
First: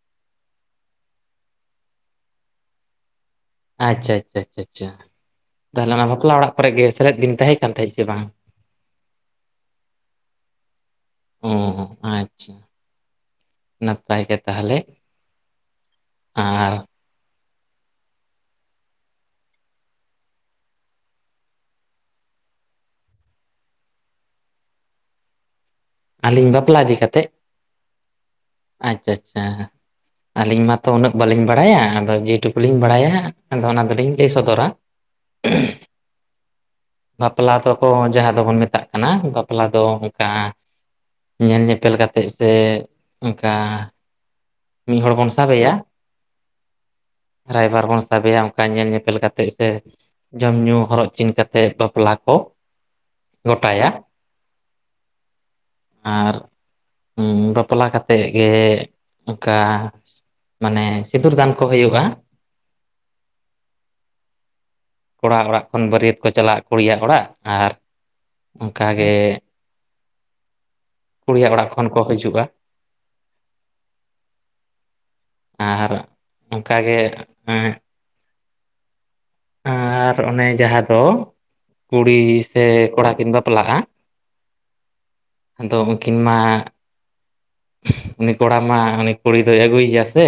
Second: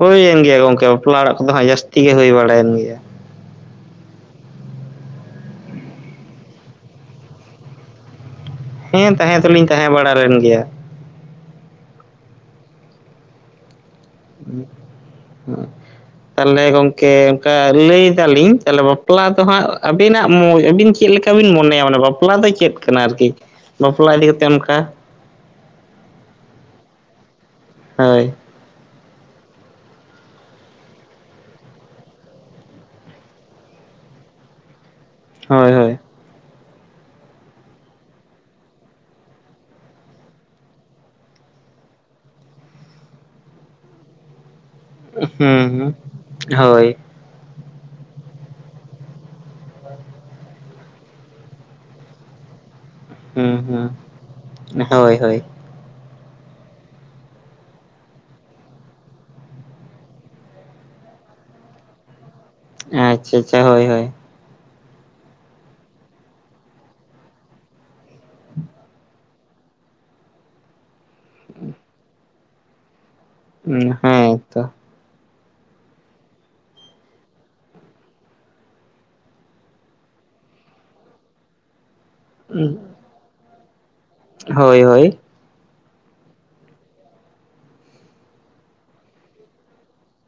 ᱦᱳᱭ-ᱮᱱ ᱜᱮᱭᱟ ᱜᱚᱝᱠᱮ ᱵᱟᱯᱞᱟ ᱚᱲᱟᱜ ᱠᱚᱫᱚ ᱦᱟᱸᱜ ᱡᱟᱥᱛᱤ ᱜᱮ ᱦᱩᱭ ᱵᱟᱲᱟᱭᱮᱱ ᱜᱮᱭᱟ᱾ ᱟᱪᱪᱷᱟ-ᱟᱪᱪᱷᱟ-ᱟᱪᱪᱷᱟ-ᱟᱪᱟ ᱛᱟᱦᱚᱞᱮ ᱚᱱᱟ ᱵᱟᱯᱞᱟ ᱚᱲᱟᱜ ᱠᱚᱨᱮᱜ ᱜᱮ ᱥᱮᱞᱮᱫ ᱵᱤᱱ ᱛᱟᱦᱮᱸ ᱠᱟᱱ ᱛᱟᱦᱮᱸᱫ ᱥᱮ ᱵᱟᱝ? ᱦᱮᱸ ᱛᱟᱦᱮᱸ ᱫᱚᱞᱤᱧ ᱛᱟᱦᱮᱸ ᱵᱟᱲᱟ ᱞᱮᱱ ᱜᱮᱭᱟ᱾ ᱩᱸ ᱟᱪᱪᱷᱟᱼᱼ ᱱᱟᱯᱟᱭ ᱜᱮ ᱛᱟᱦᱞᱮ, ᱟᱨᱼᱼ ᱠᱮ ᱚᱱᱠᱟ ᱞᱟᱹᱭ ᱫᱟᱞᱤᱧ ᱛᱟᱦᱚᱞᱮ ᱵᱟᱯᱞᱟ ᱫᱚ ᱦᱟᱸᱜ ᱟᱹᱵᱤᱱᱟᱜ ᱢᱚ ᱟᱹᱵᱤᱱ ᱪᱮᱫ ᱞᱮᱠᱟ ᱵᱤᱱ ᱢᱚᱱᱮᱭᱟ? ᱢᱟᱱᱮ ᱵᱟᱯᱞᱟᱼᱼ ᱵᱟᱯᱞᱟ ᱫᱚ ᱪᱮᱫ ᱠᱟᱱᱟ? ᱟᱨᱠᱤ ᱵᱟᱯᱞᱟ ᱤᱫᱤ ᱠᱟᱛᱮᱫ ᱚᱱᱠᱟᱼᱼ ᱟᱹᱞᱤᱧ ᱵᱟᱯᱞᱟ ᱤᱫᱤ ᱠᱟᱛᱮᱡᱼᱼ ᱦᱳᱭ ᱟᱪᱪᱟ-ᱪᱷᱟ-ᱪᱷᱟ ᱟᱹᱞᱤᱧ ᱢᱟᱛᱚ ᱩᱱᱟᱹᱜ ᱵᱟᱹᱞᱤᱧ ᱵᱟᱲᱟᱭᱟ ᱟᱫᱚ ᱡᱮ ᱴᱩᱠᱩᱞᱤᱧ ᱵᱟᱲᱟᱭᱟ ᱟᱫᱚ ᱚᱱᱟ ᱫᱚᱞᱤᱧ ᱞᱟᱹᱭ ᱥᱚᱫᱚᱨᱟ᱾ ᱦᱳᱭ ᱦᱳᱭ ᱵᱟᱯᱞᱟ ᱛᱚᱠᱚ ᱡᱟᱦᱟᱸ ᱫᱚᱵᱚᱱ ᱢᱮᱛᱟᱜ ᱠᱟᱱᱟ ᱵᱟᱯᱞᱟ ᱫᱚ ᱚᱝᱠᱟᱼᱼ ᱧᱮᱞ ᱧᱮᱯᱮᱞ ᱠᱟᱛᱮᱜ ᱥᱮ ᱚᱝᱠᱟᱼᱼ ᱢᱤᱫ ᱦᱚᱲ ᱵᱚᱱ ᱦᱩᱸ ᱥᱟᱵᱮᱭᱟ, ᱦᱩᱸ ᱦᱳᱭ ᱨᱟᱭᱵᱟᱨ ᱵᱚᱱ ᱥᱟᱵᱮᱭᱟ ᱚᱝᱠᱟ ᱧᱮᱞ ᱧᱮᱯᱮᱞ ᱠᱟᱛᱮᱜ ᱥᱮᱼᱼ ᱡᱚᱢ ᱧᱩᱸ ᱦᱚᱨᱚᱜ ᱪᱤᱱ ᱠᱟᱛᱮᱜ ᱵᱟᱯᱞᱟ ᱠᱚᱼᱼ ᱦᱩᱸ-ᱦᱩᱸ ᱦᱳᱭ-ᱦᱳᱭ ᱟᱨ ᱩᱸ ᱵᱟᱯᱞᱟ ᱠᱟᱛᱮᱜ ᱜᱮᱼᱼ ᱚᱠᱟ ᱢᱟᱱᱮ ᱥᱤᱸᱫᱩᱨ ᱫᱟᱱ ᱠᱚ ᱦᱩᱭᱩᱜ-ᱟ᱾ ᱟᱸᱪᱪᱟ ᱪᱟ ᱦᱳᱭ-ᱦᱳᱭ ᱠᱚᱲᱟ ᱚᱲᱟᱜ ᱠᱷᱚᱱ ᱵᱟᱹᱨᱭᱟᱹᱛ ᱠᱚ ᱪᱟᱞᱟᱜ-ᱟ ᱠᱩᱲᱤᱭᱟᱜ ᱚᱲᱟᱜ, ᱟᱨᱼᱼ ᱚᱝᱠᱟ ᱜᱮᱼᱼ [inaudible] ᱠᱩᱲᱤᱭᱟᱜ ᱚᱲᱟᱜ ᱠᱷᱚᱱ ᱠᱚ ᱦᱟᱹᱡᱩᱜ-ᱟ᱾ ᱩᱸ ᱦᱮᱸ ᱛᱚ ᱟᱨ ᱚᱝᱠᱟ ᱜᱮ ᱮᱸᱼᱼ ᱦᱮᱸ ᱟᱨ ᱚᱱᱮ ᱡᱟᱦᱟᱸ ᱫᱚ ᱠᱩᱲᱤ ᱥᱮ ᱠᱚᱲᱟ ᱠᱤᱱ ᱵᱟᱯᱞᱟᱜ-ᱟ᱾ ᱦᱳᱭ-ᱦᱳᱭᱼᱼ ᱟᱫᱚ ᱩᱝᱠᱤᱱ ᱢᱟᱼᱼ ᱩᱱᱤ ᱠᱚᱲᱟ ᱢᱟ ᱩᱱᱤ ᱠᱩᱲᱤ ᱫᱚᱭ ᱟᱹᱜᱩᱭᱮᱭ ᱜᱮᱭᱟ ᱥᱮᱼᱼ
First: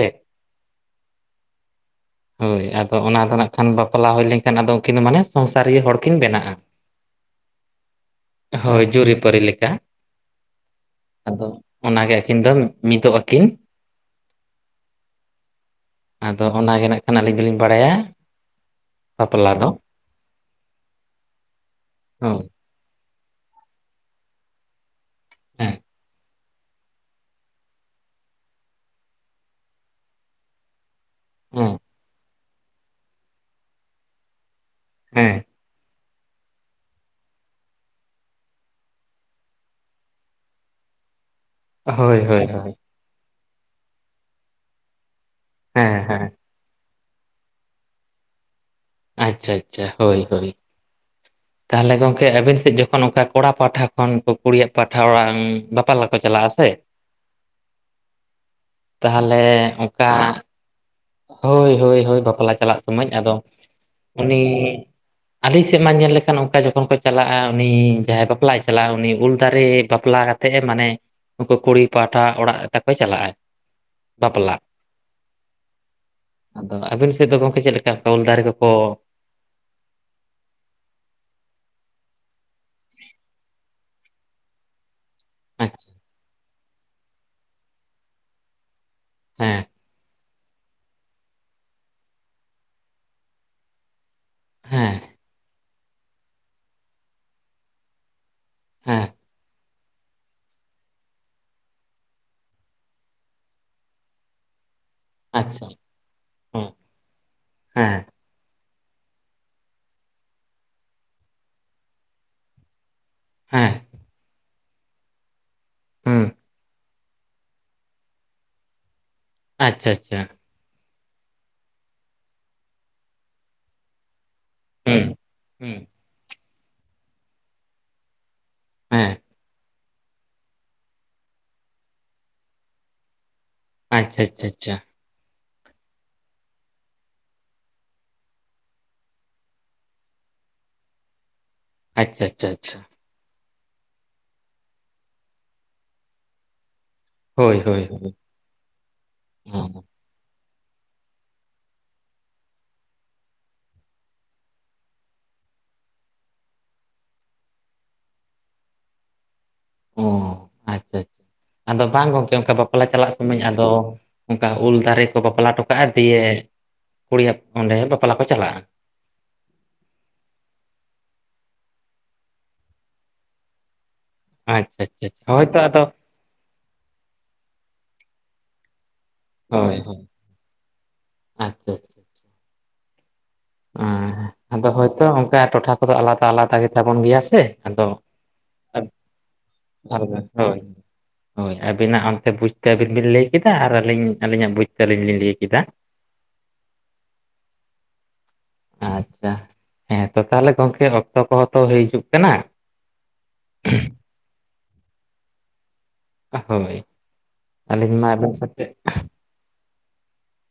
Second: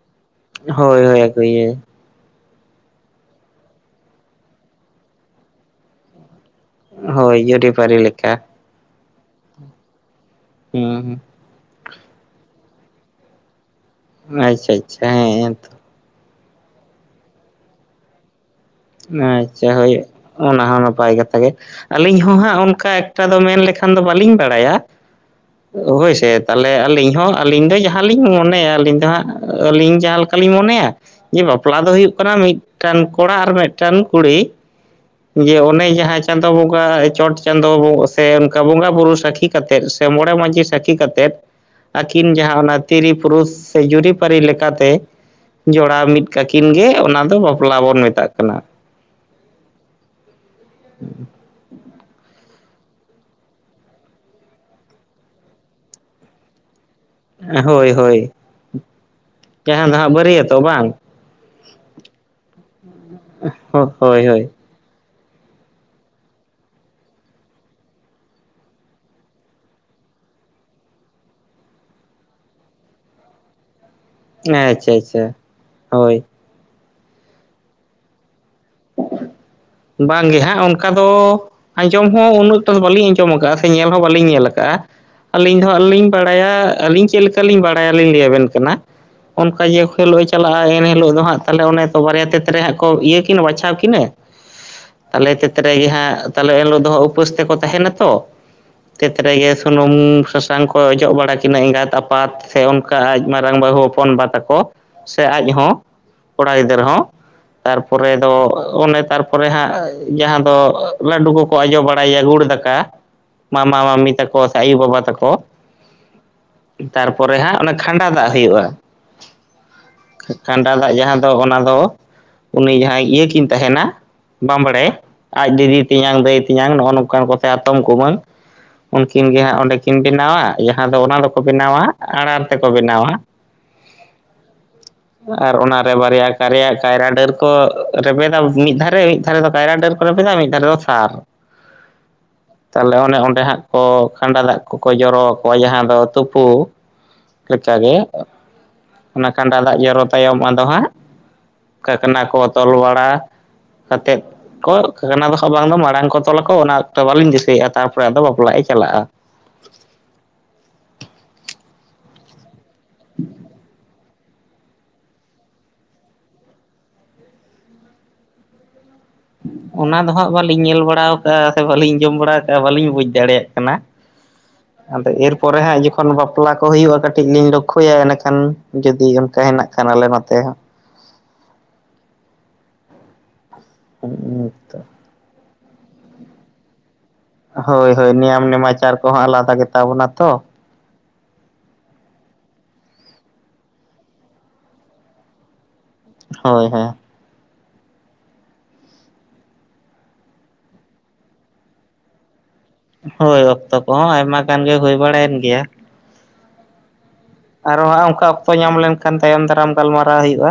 ᱦᱳᱭ-ᱦᱳᱭ ᱟᱹᱜᱩᱭᱮᱭᱟᱭᱼᱼ ᱦᱳᱭ, ᱟᱫᱚ ᱚᱱᱟ ᱫᱚ ᱱᱟᱦᱟᱜ ᱠᱷᱟᱱ ᱵᱟᱯᱞᱟ ᱦᱩᱭ ᱞᱮᱱᱠᱷᱟᱱ ᱟᱫᱚ ᱩᱝᱠᱤᱱ ᱫᱚ ᱢᱟᱱᱮ ᱥᱚᱝᱥᱟᱨᱤᱭᱟᱹ ᱦᱚᱲᱠᱤᱱ ᱵᱮᱱᱟᱜ-ᱟ᱾ ᱦᱳᱭ, ᱡᱩᱨᱤ-ᱯᱟᱹᱨᱤ ᱞᱮᱠᱟ᱾ ᱦᱳᱭ, ᱡᱩᱨᱤ-ᱯᱟᱹᱨᱤ ᱞᱮᱠᱟ᱾ ᱦᱩᱸ ᱦᱩ ᱟᱫᱚ ᱚᱱᱟᱜᱮ ᱟᱹᱠᱤᱱ ᱫᱚ ᱢᱤᱫᱚᱜ ᱟᱹᱠᱤᱱᱼᱼ ᱚᱸ ᱟᱪᱪᱷᱟ-ᱟᱪᱪᱷᱟ ᱦᱮᱸ ᱛᱚ, ᱟᱫᱚ ᱚᱱᱟ ᱜᱮ ᱱᱟᱜ ᱠᱷᱟᱱ ᱟᱹᱞᱤᱧ ᱫᱚᱞᱤᱧ ᱵᱟᱲᱟᱭᱟ᱾ ᱵᱟᱯᱞᱟ ᱫᱚ ᱟᱪᱪᱟ ᱦᱳᱭ ᱚᱱᱟ ᱦᱚᱸ ᱱᱟᱯᱟᱭ ᱠᱟᱛᱷᱟ ᱜᱮ, ᱟᱹᱞᱤᱧ ᱦᱚᱸ ᱦᱳᱭ ᱦᱟᱸᱜ ᱚᱝᱠᱟᱼᱼ ᱚᱝᱠᱟ ᱫᱚ ᱢᱮᱱ ᱞᱮᱠᱷᱟᱱ ᱫᱚ ᱵᱟᱹᱞᱤᱧ ᱵᱟᱲᱟᱭᱟ ᱦᱮᱸ ᱦᱳᱭ ᱥᱮᱼᱼ ᱛᱟᱞᱦᱮ ᱟᱹᱞᱤᱧ ᱦᱚᱸ ᱟᱹᱞᱤᱧ ᱫᱚ ᱡᱟᱦᱟᱸᱞᱤᱧ ᱢᱚᱱᱮᱭᱟ ᱟᱹᱞᱤᱧ ᱫᱚ ᱦᱟᱸᱜ ᱟᱹᱞᱤᱧ ᱡᱟᱦᱟᱸ ᱞᱮᱠᱟᱞᱤᱧ ᱢᱚᱱᱮᱭᱟᱼᱼ ᱡᱮ ᱦᱮᱸ ᱵᱟᱯᱞᱟ ᱫᱚ ᱦᱩᱭᱩᱜ ᱠᱟᱱᱟ ᱢᱤᱫᱴᱟᱱ ᱠᱚᱲᱟ ᱟᱨ ᱢᱤᱫᱴᱟᱝ ᱠᱩᱲᱤᱼᱼ ᱦᱮᱸ ᱡᱮ ᱚᱱᱮ ᱡᱟᱦᱟᱸ ᱪᱟᱸᱫᱳ ᱵᱚᱸᱜᱟ ᱪᱚᱴ ᱪᱟᱸᱫᱳ ᱥᱮ ᱚᱱᱠᱟ ᱵᱚᱸᱜᱟ ᱵᱩᱨᱩ ᱥᱟᱹᱠᱷᱤ ᱠᱟᱛᱮᱫ ᱥᱮ ᱢᱚᱬᱮ ᱢᱟᱺᱡᱷᱤ ᱥᱟᱹᱠᱷᱤ ᱠᱟᱛᱮᱫ ᱦᱳᱭ ᱟᱹᱠᱤᱱ ᱦᱳᱭ ᱡᱟᱦᱟᱸ ᱦᱳᱭ ᱚᱱᱟ ᱛᱤᱨᱤ ᱯᱩᱨᱩᱥ ᱥᱮ ᱡᱩᱨᱤᱯᱟᱹᱨᱤ ᱞᱮᱠᱟᱛᱮ ᱦᱮᱸ ᱡᱚᱲᱟᱣ ᱦᱮᱸ ᱢᱤᱫ ᱠᱟᱹᱠᱤᱱ, ᱠᱤᱱ ᱜᱮ ᱚᱱᱟ ᱫᱚ ᱵᱟᱯᱞᱟ ᱵᱚᱱ ᱢᱮᱛᱟᱜ ᱠᱟᱱᱟ᱾ ᱟᱪᱪᱷᱟ ᱟᱪᱪᱷᱟ ᱦᱳᱭ ᱦᱳᱭ, ᱛᱟᱦᱚᱞᱮ ᱜᱚᱝᱠᱮ ᱟᱵᱮᱱ ᱥᱮᱫ ᱡᱚᱠᱷᱚᱱ ᱚᱱᱠᱟ ᱠᱚᱲᱟ ᱯᱟᱦᱴᱟ ᱠᱷᱚᱱ ᱠᱩᱲᱤᱭᱟᱜ ᱯᱟᱴᱟ ᱚᱲᱟᱜ ᱵᱟᱯᱟᱞᱟᱠᱚ ᱪᱟᱞᱟᱜᱼᱟ ᱥᱮ, ᱦᱳᱭ ᱦᱳᱭ ᱛᱟᱦᱚᱞᱮ ᱡᱟᱦᱟᱸ ᱫᱚ ᱚᱱᱠᱟ ᱦᱟᱸᱜ ᱵᱟᱹᱨᱭᱟᱹᱛᱚᱜ ᱵᱟᱝ ᱦᱳᱭ ᱦᱳᱭ ᱦᱳᱭ ᱵᱟᱯᱞᱟ ᱪᱟᱞᱟᱜ ᱥᱚᱢᱚᱭ ᱟᱫᱚ ᱦᱳᱭ ᱦᱳᱭ ᱩᱱᱤ ᱟᱹᱞᱤᱧ ᱥᱮᱫ ᱢᱟ ᱧᱮᱞ ᱞᱮᱠᱷᱟᱱ ᱚᱱᱠᱟ ᱡᱚᱠᱷᱚᱱ ᱠᱚ ᱪᱟᱞᱟᱜᱼᱟ ᱩᱱᱤ ᱡᱟᱦᱟᱸᱭ ᱵᱟᱯᱞᱟᱭ ᱪᱟᱞᱟᱜᱼᱟ ᱩᱱᱤ ᱩᱞ ᱫᱟᱨᱮ ᱵᱟᱯᱞᱟᱜᱼᱟ᱾ ᱛᱮᱦᱮ ᱢᱟᱱᱮ ᱩᱱᱠᱩ ᱠᱩᱲᱤ ᱯᱟᱦᱴᱟ ᱚᱲᱟᱜ ᱛᱟᱠᱚᱭ ᱪᱟᱞᱟᱜᱼᱟᱭ, ᱦᱮᱸ ᱵᱟᱯᱞᱟ ᱟᱪᱪᱷᱟ ᱟᱪᱪᱷᱟ ᱦᱳᱭ᱾ ᱟᱫᱚ ᱟᱹᱵᱤᱱ ᱥᱮᱫ ᱫᱚ ᱜᱚᱝᱠᱮ ᱪᱮᱫ ᱞᱮᱠᱟ ᱩᱞ ᱫᱟᱨᱮ ᱠᱚᱠᱚ ᱵᱟᱝᱜᱮ ᱦᱟᱸᱜ ᱚᱱᱠᱟ ᱫᱚ ᱟᱸᱡᱚᱢ ᱦᱚᱸ ᱩᱱ ᱚᱠᱛᱚ ᱫᱚ ᱵᱟᱹᱞᱤᱧ ᱟᱸᱡᱚᱢ ᱟᱠᱟᱫᱼᱟ᱾ ᱧᱮᱞ ᱦᱚᱸ ᱵᱟᱞᱤᱧ ᱧᱮᱞ ᱟᱠᱟᱜᱼᱟ ᱟᱹᱞᱤᱧ ᱫᱚ ᱦᱟᱜ ᱟᱪᱪᱷᱟ ᱞᱤᱧ ᱵᱟᱲᱟᱭᱟ ᱟᱹᱞᱤᱧ ᱪᱮᱫ ᱞᱮᱠᱟ, ᱞᱤᱧ ᱵᱟᱲᱟᱭᱞᱤᱧ ᱞᱟᱹᱭᱟᱵᱮᱱ ᱠᱟᱱᱟ ᱚᱱᱠᱟ ᱦᱮᱸ ᱡᱮ ᱠᱷᱮᱞᱳ ᱪᱟᱞᱟᱜᱼᱟ ᱮᱱ ᱦᱤᱞᱳᱜ ᱫᱚ ᱦᱟᱸᱜ ᱛᱟᱦᱚᱞᱮ ᱚᱱᱮ ᱛᱚ ᱵᱟᱨᱭᱟ ᱛᱮᱛᱨᱮ ᱦᱟᱸᱜ ᱠᱚ ᱤᱭᱟᱹ ᱠᱤᱱᱟ ᱵᱟᱪᱷᱟᱣ ᱠᱤᱱᱟᱹ ᱦᱮᱸ ᱛᱟᱦᱟᱞᱮ ᱮᱛᱨᱮ ᱜᱮᱦᱟᱸᱜ ᱛᱟᱦᱞᱮ ᱮᱱᱦᱤᱞᱳᱜ ᱫᱚ ᱦᱟᱸᱜ ᱩᱯᱟᱹᱥ ᱛᱮᱠᱚ ᱛᱟᱦᱮᱱᱟᱛᱚ, ᱦᱮᱸ ᱛᱮᱛ ᱨᱮᱜᱮ ᱥᱩᱱᱩᱢ ᱥᱟᱥᱟᱝ ᱠᱚ ᱚᱡᱚᱜ ᱵᱟᱲᱟ ᱠᱤᱱᱟᱹ ᱮᱸᱜᱟᱛ ᱟᱯᱟᱛ, ᱥᱮ ᱚᱱᱠᱟ ᱟᱡ ᱢᱟᱨᱟᱝ ᱵᱟᱹᱦᱩ ᱦᱚᱯᱚᱱᱵᱟ ᱛᱟᱠᱚ ᱥᱮ ᱟᱡ ᱟᱪᱪᱷᱟ ᱦᱚᱸ ᱠᱚᱲᱟ ᱦᱮᱸ ᱜᱤᱫᱟᱹᱨᱟᱹ ᱦᱚᱸ᱾ ᱦᱮᱸ ᱛᱮᱫᱚ ᱚᱱᱮ ᱛᱟᱨᱯᱚᱨᱮ ᱦᱟᱸᱜ ᱡᱟᱦᱟᱸ ᱫᱚ ᱞᱟᱹᱰᱩ ᱠᱚᱠᱚ ᱟᱡᱚ ᱵᱟᱲᱟᱭᱮᱭᱟ ᱜᱩᱲ ᱫᱟᱠᱟ, ᱢᱟᱢ ᱦᱮᱸ ᱼᱢᱟᱢᱤ ᱛᱟᱠᱚ ᱥᱮ ᱟᱹᱭᱩ ᱵᱟᱵᱟ ᱛᱟᱠᱚ, ᱦᱩᱸ ᱛᱟᱨᱯᱚᱨᱮ ᱦᱟᱸᱜ ᱚᱱᱟ ᱠᱷᱟᱸᱰᱟ ᱫᱟᱜ ᱦᱩᱭᱩᱜᱼᱟ᱾ ᱟᱪᱪᱷᱟ ᱪᱷᱟ, ᱠᱦᱟᱸᱰᱟ ᱫᱟᱜᱽ ᱡᱟᱦᱟᱸ ᱫᱚ ᱚᱱᱟ ᱫᱚ ᱩᱱᱤ ᱡᱟᱦᱟᱸᱭ ᱤᱭᱟᱹ ᱠᱤᱱ ᱛᱟᱦᱮᱱᱟ ᱵᱟᱢᱵᱽᱲᱮ ᱦᱩᱸ ᱟᱡ ᱦᱩᱸ ᱫᱤᱫᱤ ᱛᱮᱧᱟᱝ ᱫᱟᱹᱭ, ᱛᱮᱧᱟᱝ ᱱᱚᱜᱼᱚ ᱱᱚᱝᱠᱟᱱ ᱠᱚᱛᱮ ᱦᱟᱛᱚᱢ ᱠᱩᱢᱟᱹᱝ ᱦᱮᱸ ᱩᱱᱠᱤᱱ ᱜᱮ ᱦᱟᱸᱜ ᱚᱸᱰᱮ ᱠᱤᱱ ᱵᱮᱱᱟᱣᱟ ᱡᱟᱦᱟᱸ ᱫᱚ ᱚᱱᱟ ᱫᱚᱠᱚ ᱵᱮᱱᱟᱣᱟ ᱟᱲᱟᱨ ᱛᱮᱠᱚ ᱵᱮᱱᱟᱣᱟ᱾ ᱟᱪᱪᱷᱟ ᱟᱪᱷᱟ ᱟᱪᱷᱟ, ᱟᱨ ᱚᱱᱟᱨᱮ ᱵᱟᱨᱭᱟ ᱠᱟᱨᱮᱭᱟ ᱠᱟᱭᱨᱟ ᱰᱟᱹᱨ ᱠᱚ ᱨᱮᱵᱮᱫᱟ ᱢᱤᱫ ᱫᱷᱟᱨᱮ ᱢᱤᱫ ᱫᱷᱟᱨᱮ ᱫᱚ ᱠᱟᱭᱨᱟ ᱰᱟᱹᱨ ᱠᱚ ᱨᱮᱵᱮᱫᱟ ᱢᱤᱫ ᱫᱷᱟᱨᱮ ᱫᱚ ᱥᱟᱨ᱾ ᱟᱪᱪᱷᱟ ᱟᱪᱪᱷᱟ ᱟᱪᱪᱷᱟ ᱛᱟᱞᱮ ᱚᱱᱮ ᱚᱸᱰᱮ ᱦᱟᱸᱜ ᱠᱚ ᱠᱷᱟᱸᱰᱟ ᱫᱟᱜᱽ ᱠᱚᱠᱚ ᱡᱚᱨᱚ ᱟᱠᱚᱣᱟ ᱡᱟᱦᱟᱸ ᱫᱚ ᱛᱩᱯᱩ᱾ ᱦᱳᱭ ᱦᱳᱭ ᱞᱮᱠᱟᱜᱮ ᱦᱳᱭ ᱚᱱᱟ ᱠᱟᱸᱰᱟ ᱫᱟᱜᱽ ᱡᱚᱨᱚ ᱛᱟᱭᱚᱢ ᱟᱫᱚ ᱦᱟᱸᱜ, ᱠᱟᱱᱟ ᱠᱚ ᱛᱚᱞ ᱵᱟᱲᱟ ᱠᱟᱛᱮᱫ ᱚᱱᱟ ᱫᱚ ᱦᱟᱸᱜ ᱵᱟᱝ ᱫᱚ ᱢᱟᱲᱟᱝ ᱠᱚ ᱛᱚᱞᱟ ᱚᱱᱟ ᱚᱠᱛᱚ ᱵᱟᱞᱤᱧ ᱫᱤᱥᱟᱹᱭᱮᱫᱼᱟ ᱛᱟᱨᱯᱚᱨᱮ ᱟᱫᱚ ᱵᱟᱯᱞᱟᱜ ᱮ ᱪᱟᱞᱟᱜᱼᱟ᱾ ᱚ ᱟᱪᱪᱷᱟ ᱟᱪᱪᱷᱟ ᱟᱫᱚ ᱵᱟᱝ ᱜᱚᱝᱠᱮ ᱚᱱᱠᱟ ᱵᱟᱯᱞᱟ ᱪᱟᱞᱟᱜ ᱥᱚᱢᱚᱭ ᱟᱫᱚ, ᱚᱱᱠᱟ ᱩᱞ ᱫᱟᱨᱮ ᱠᱚ ᱵᱟᱯᱞᱟ ᱦᱚᱴᱚ ᱠᱟᱜᱼᱟ ᱫᱤᱭᱮ ᱠᱩᱲᱤ ᱚᱸᱰᱮ ᱵᱟᱯᱞᱟ ᱠᱚ ᱪᱟᱞᱟᱜᱼᱟ᱾ ᱚᱱᱟ ᱫᱚ ᱦᱟᱸᱜ ᱵᱟᱹᱞᱤᱧ ᱧᱮᱞ ᱵᱟᱲᱟ ᱟᱠᱟᱜᱼᱟ ᱥᱮ ᱵᱟᱹᱞᱤᱧ ᱟᱡᱚᱢ ᱵᱟᱲᱟ ᱟᱠᱟᱜᱼᱟ ᱵᱟᱹᱞᱤᱧ ᱵᱩᱡ ᱫᱟᱲᱮᱭᱟᱜ ᱠᱟᱱᱟ᱾ ᱟᱪᱪᱷᱟ ᱟᱪᱪᱷᱟ ᱟᱫᱚ ᱟᱪᱪᱷᱟ ᱮᱨᱯᱚᱨᱮ ᱦᱳᱭᱛᱚ ᱟᱫᱚ ᱦᱟᱸᱜ ᱡᱚᱠᱷᱚᱱ ᱵᱟᱯ ᱵᱟᱯᱞᱟ ᱠᱚ ᱦᱩᱭᱩᱜᱼᱟ ᱠᱟᱹᱴᱤᱡ ᱞᱤᱧ ᱞᱚᱠᱷᱚᱭᱟ ᱮᱸᱰᱮᱠᱷᱟᱱ ᱡᱩᱫᱤ ᱚᱱᱠᱟ ᱦᱮᱱᱟᱜ ᱦᱳᱭ ᱠᱷᱟᱱ ᱦᱳᱭ ᱟᱞᱮ ᱱᱚᱛᱮ ᱦᱚᱸ, ᱟᱪᱪᱷᱟ ᱟᱪᱷᱟ᱾ ᱦᱮᱸ ᱦᱚᱸ ᱟᱫᱚ ᱦᱳᱭᱛᱚ ᱚᱱᱠᱟ ᱴᱚᱴᱷᱟ ᱠᱚᱫᱚ ᱟᱞᱟᱫᱟ ᱟᱞᱟᱫᱟ ᱜᱮᱛᱟᱵᱚᱱ ᱜᱮᱭᱟ, ᱥᱮ ᱟᱫᱚ ᱦᱳᱭ ᱦᱳᱭ ᱱᱤᱭᱟᱢ ᱟᱵ- ᱱᱮᱢᱟᱪᱟᱨ ᱠᱚᱦᱚᱸ ᱟᱞᱟᱫᱟ ᱜᱮᱛᱟ ᱵᱚᱱᱟ ᱛᱚ᱾ ᱦᱳᱭ ᱦᱳᱭ ᱟᱹᱵᱤᱱᱟᱜ ᱚᱱᱛᱮ ᱵᱩᱡᱽᱛᱮ ᱟᱹᱵᱤᱱ ᱵᱤᱱ ᱞᱟᱹᱭ ᱠᱮᱫᱟ ᱟᱨ ᱟᱹᱞᱤᱧ ᱟᱹᱞᱤᱧᱟᱜ ᱵᱩᱡᱽᱛᱮ ᱟᱹᱞᱤᱧ ᱞᱤᱧ ᱞᱟᱹᱭ ᱠᱮᱫᱟ᱾ ᱦᱳᱭ ᱦᱮᱸ ᱟᱪᱪᱷᱟ ᱦᱮᱸ ᱛᱚ ᱛᱟᱦᱚᱞᱮ ᱜᱚᱝᱠᱮ ᱚᱠᱛᱚ ᱠᱚᱦᱚᱸ ᱛᱚ ᱦᱩᱭ ᱦᱤᱡᱩᱜ ᱠᱟᱱᱟ᱾ ᱦᱳᱭ ᱚᱠᱛᱚ ᱠᱚᱦᱚᱸ ᱟᱭᱢᱟ ᱜᱟᱱ ᱜᱮ ᱦᱩᱭ ᱵᱟᱲᱟᱭᱮᱱ ᱜᱮᱭᱟ᱾ ᱦᱳᱭ ᱟᱨᱚ ᱟᱹᱞᱤᱧ ᱦᱟᱸᱜ ᱢᱟ ᱚᱱᱠᱟ ᱟᱵᱮᱱ ᱚᱠᱛᱚ ᱥᱟᱛᱮ ᱧᱟᱢ ᱞᱮᱱᱠᱷᱟᱱ ᱛᱟᱭᱚᱢ ᱫᱟᱨᱟᱢ ᱜᱟᱞᱢᱟᱨᱟᱣ ᱦᱩᱭᱩᱜᱼᱟ᱾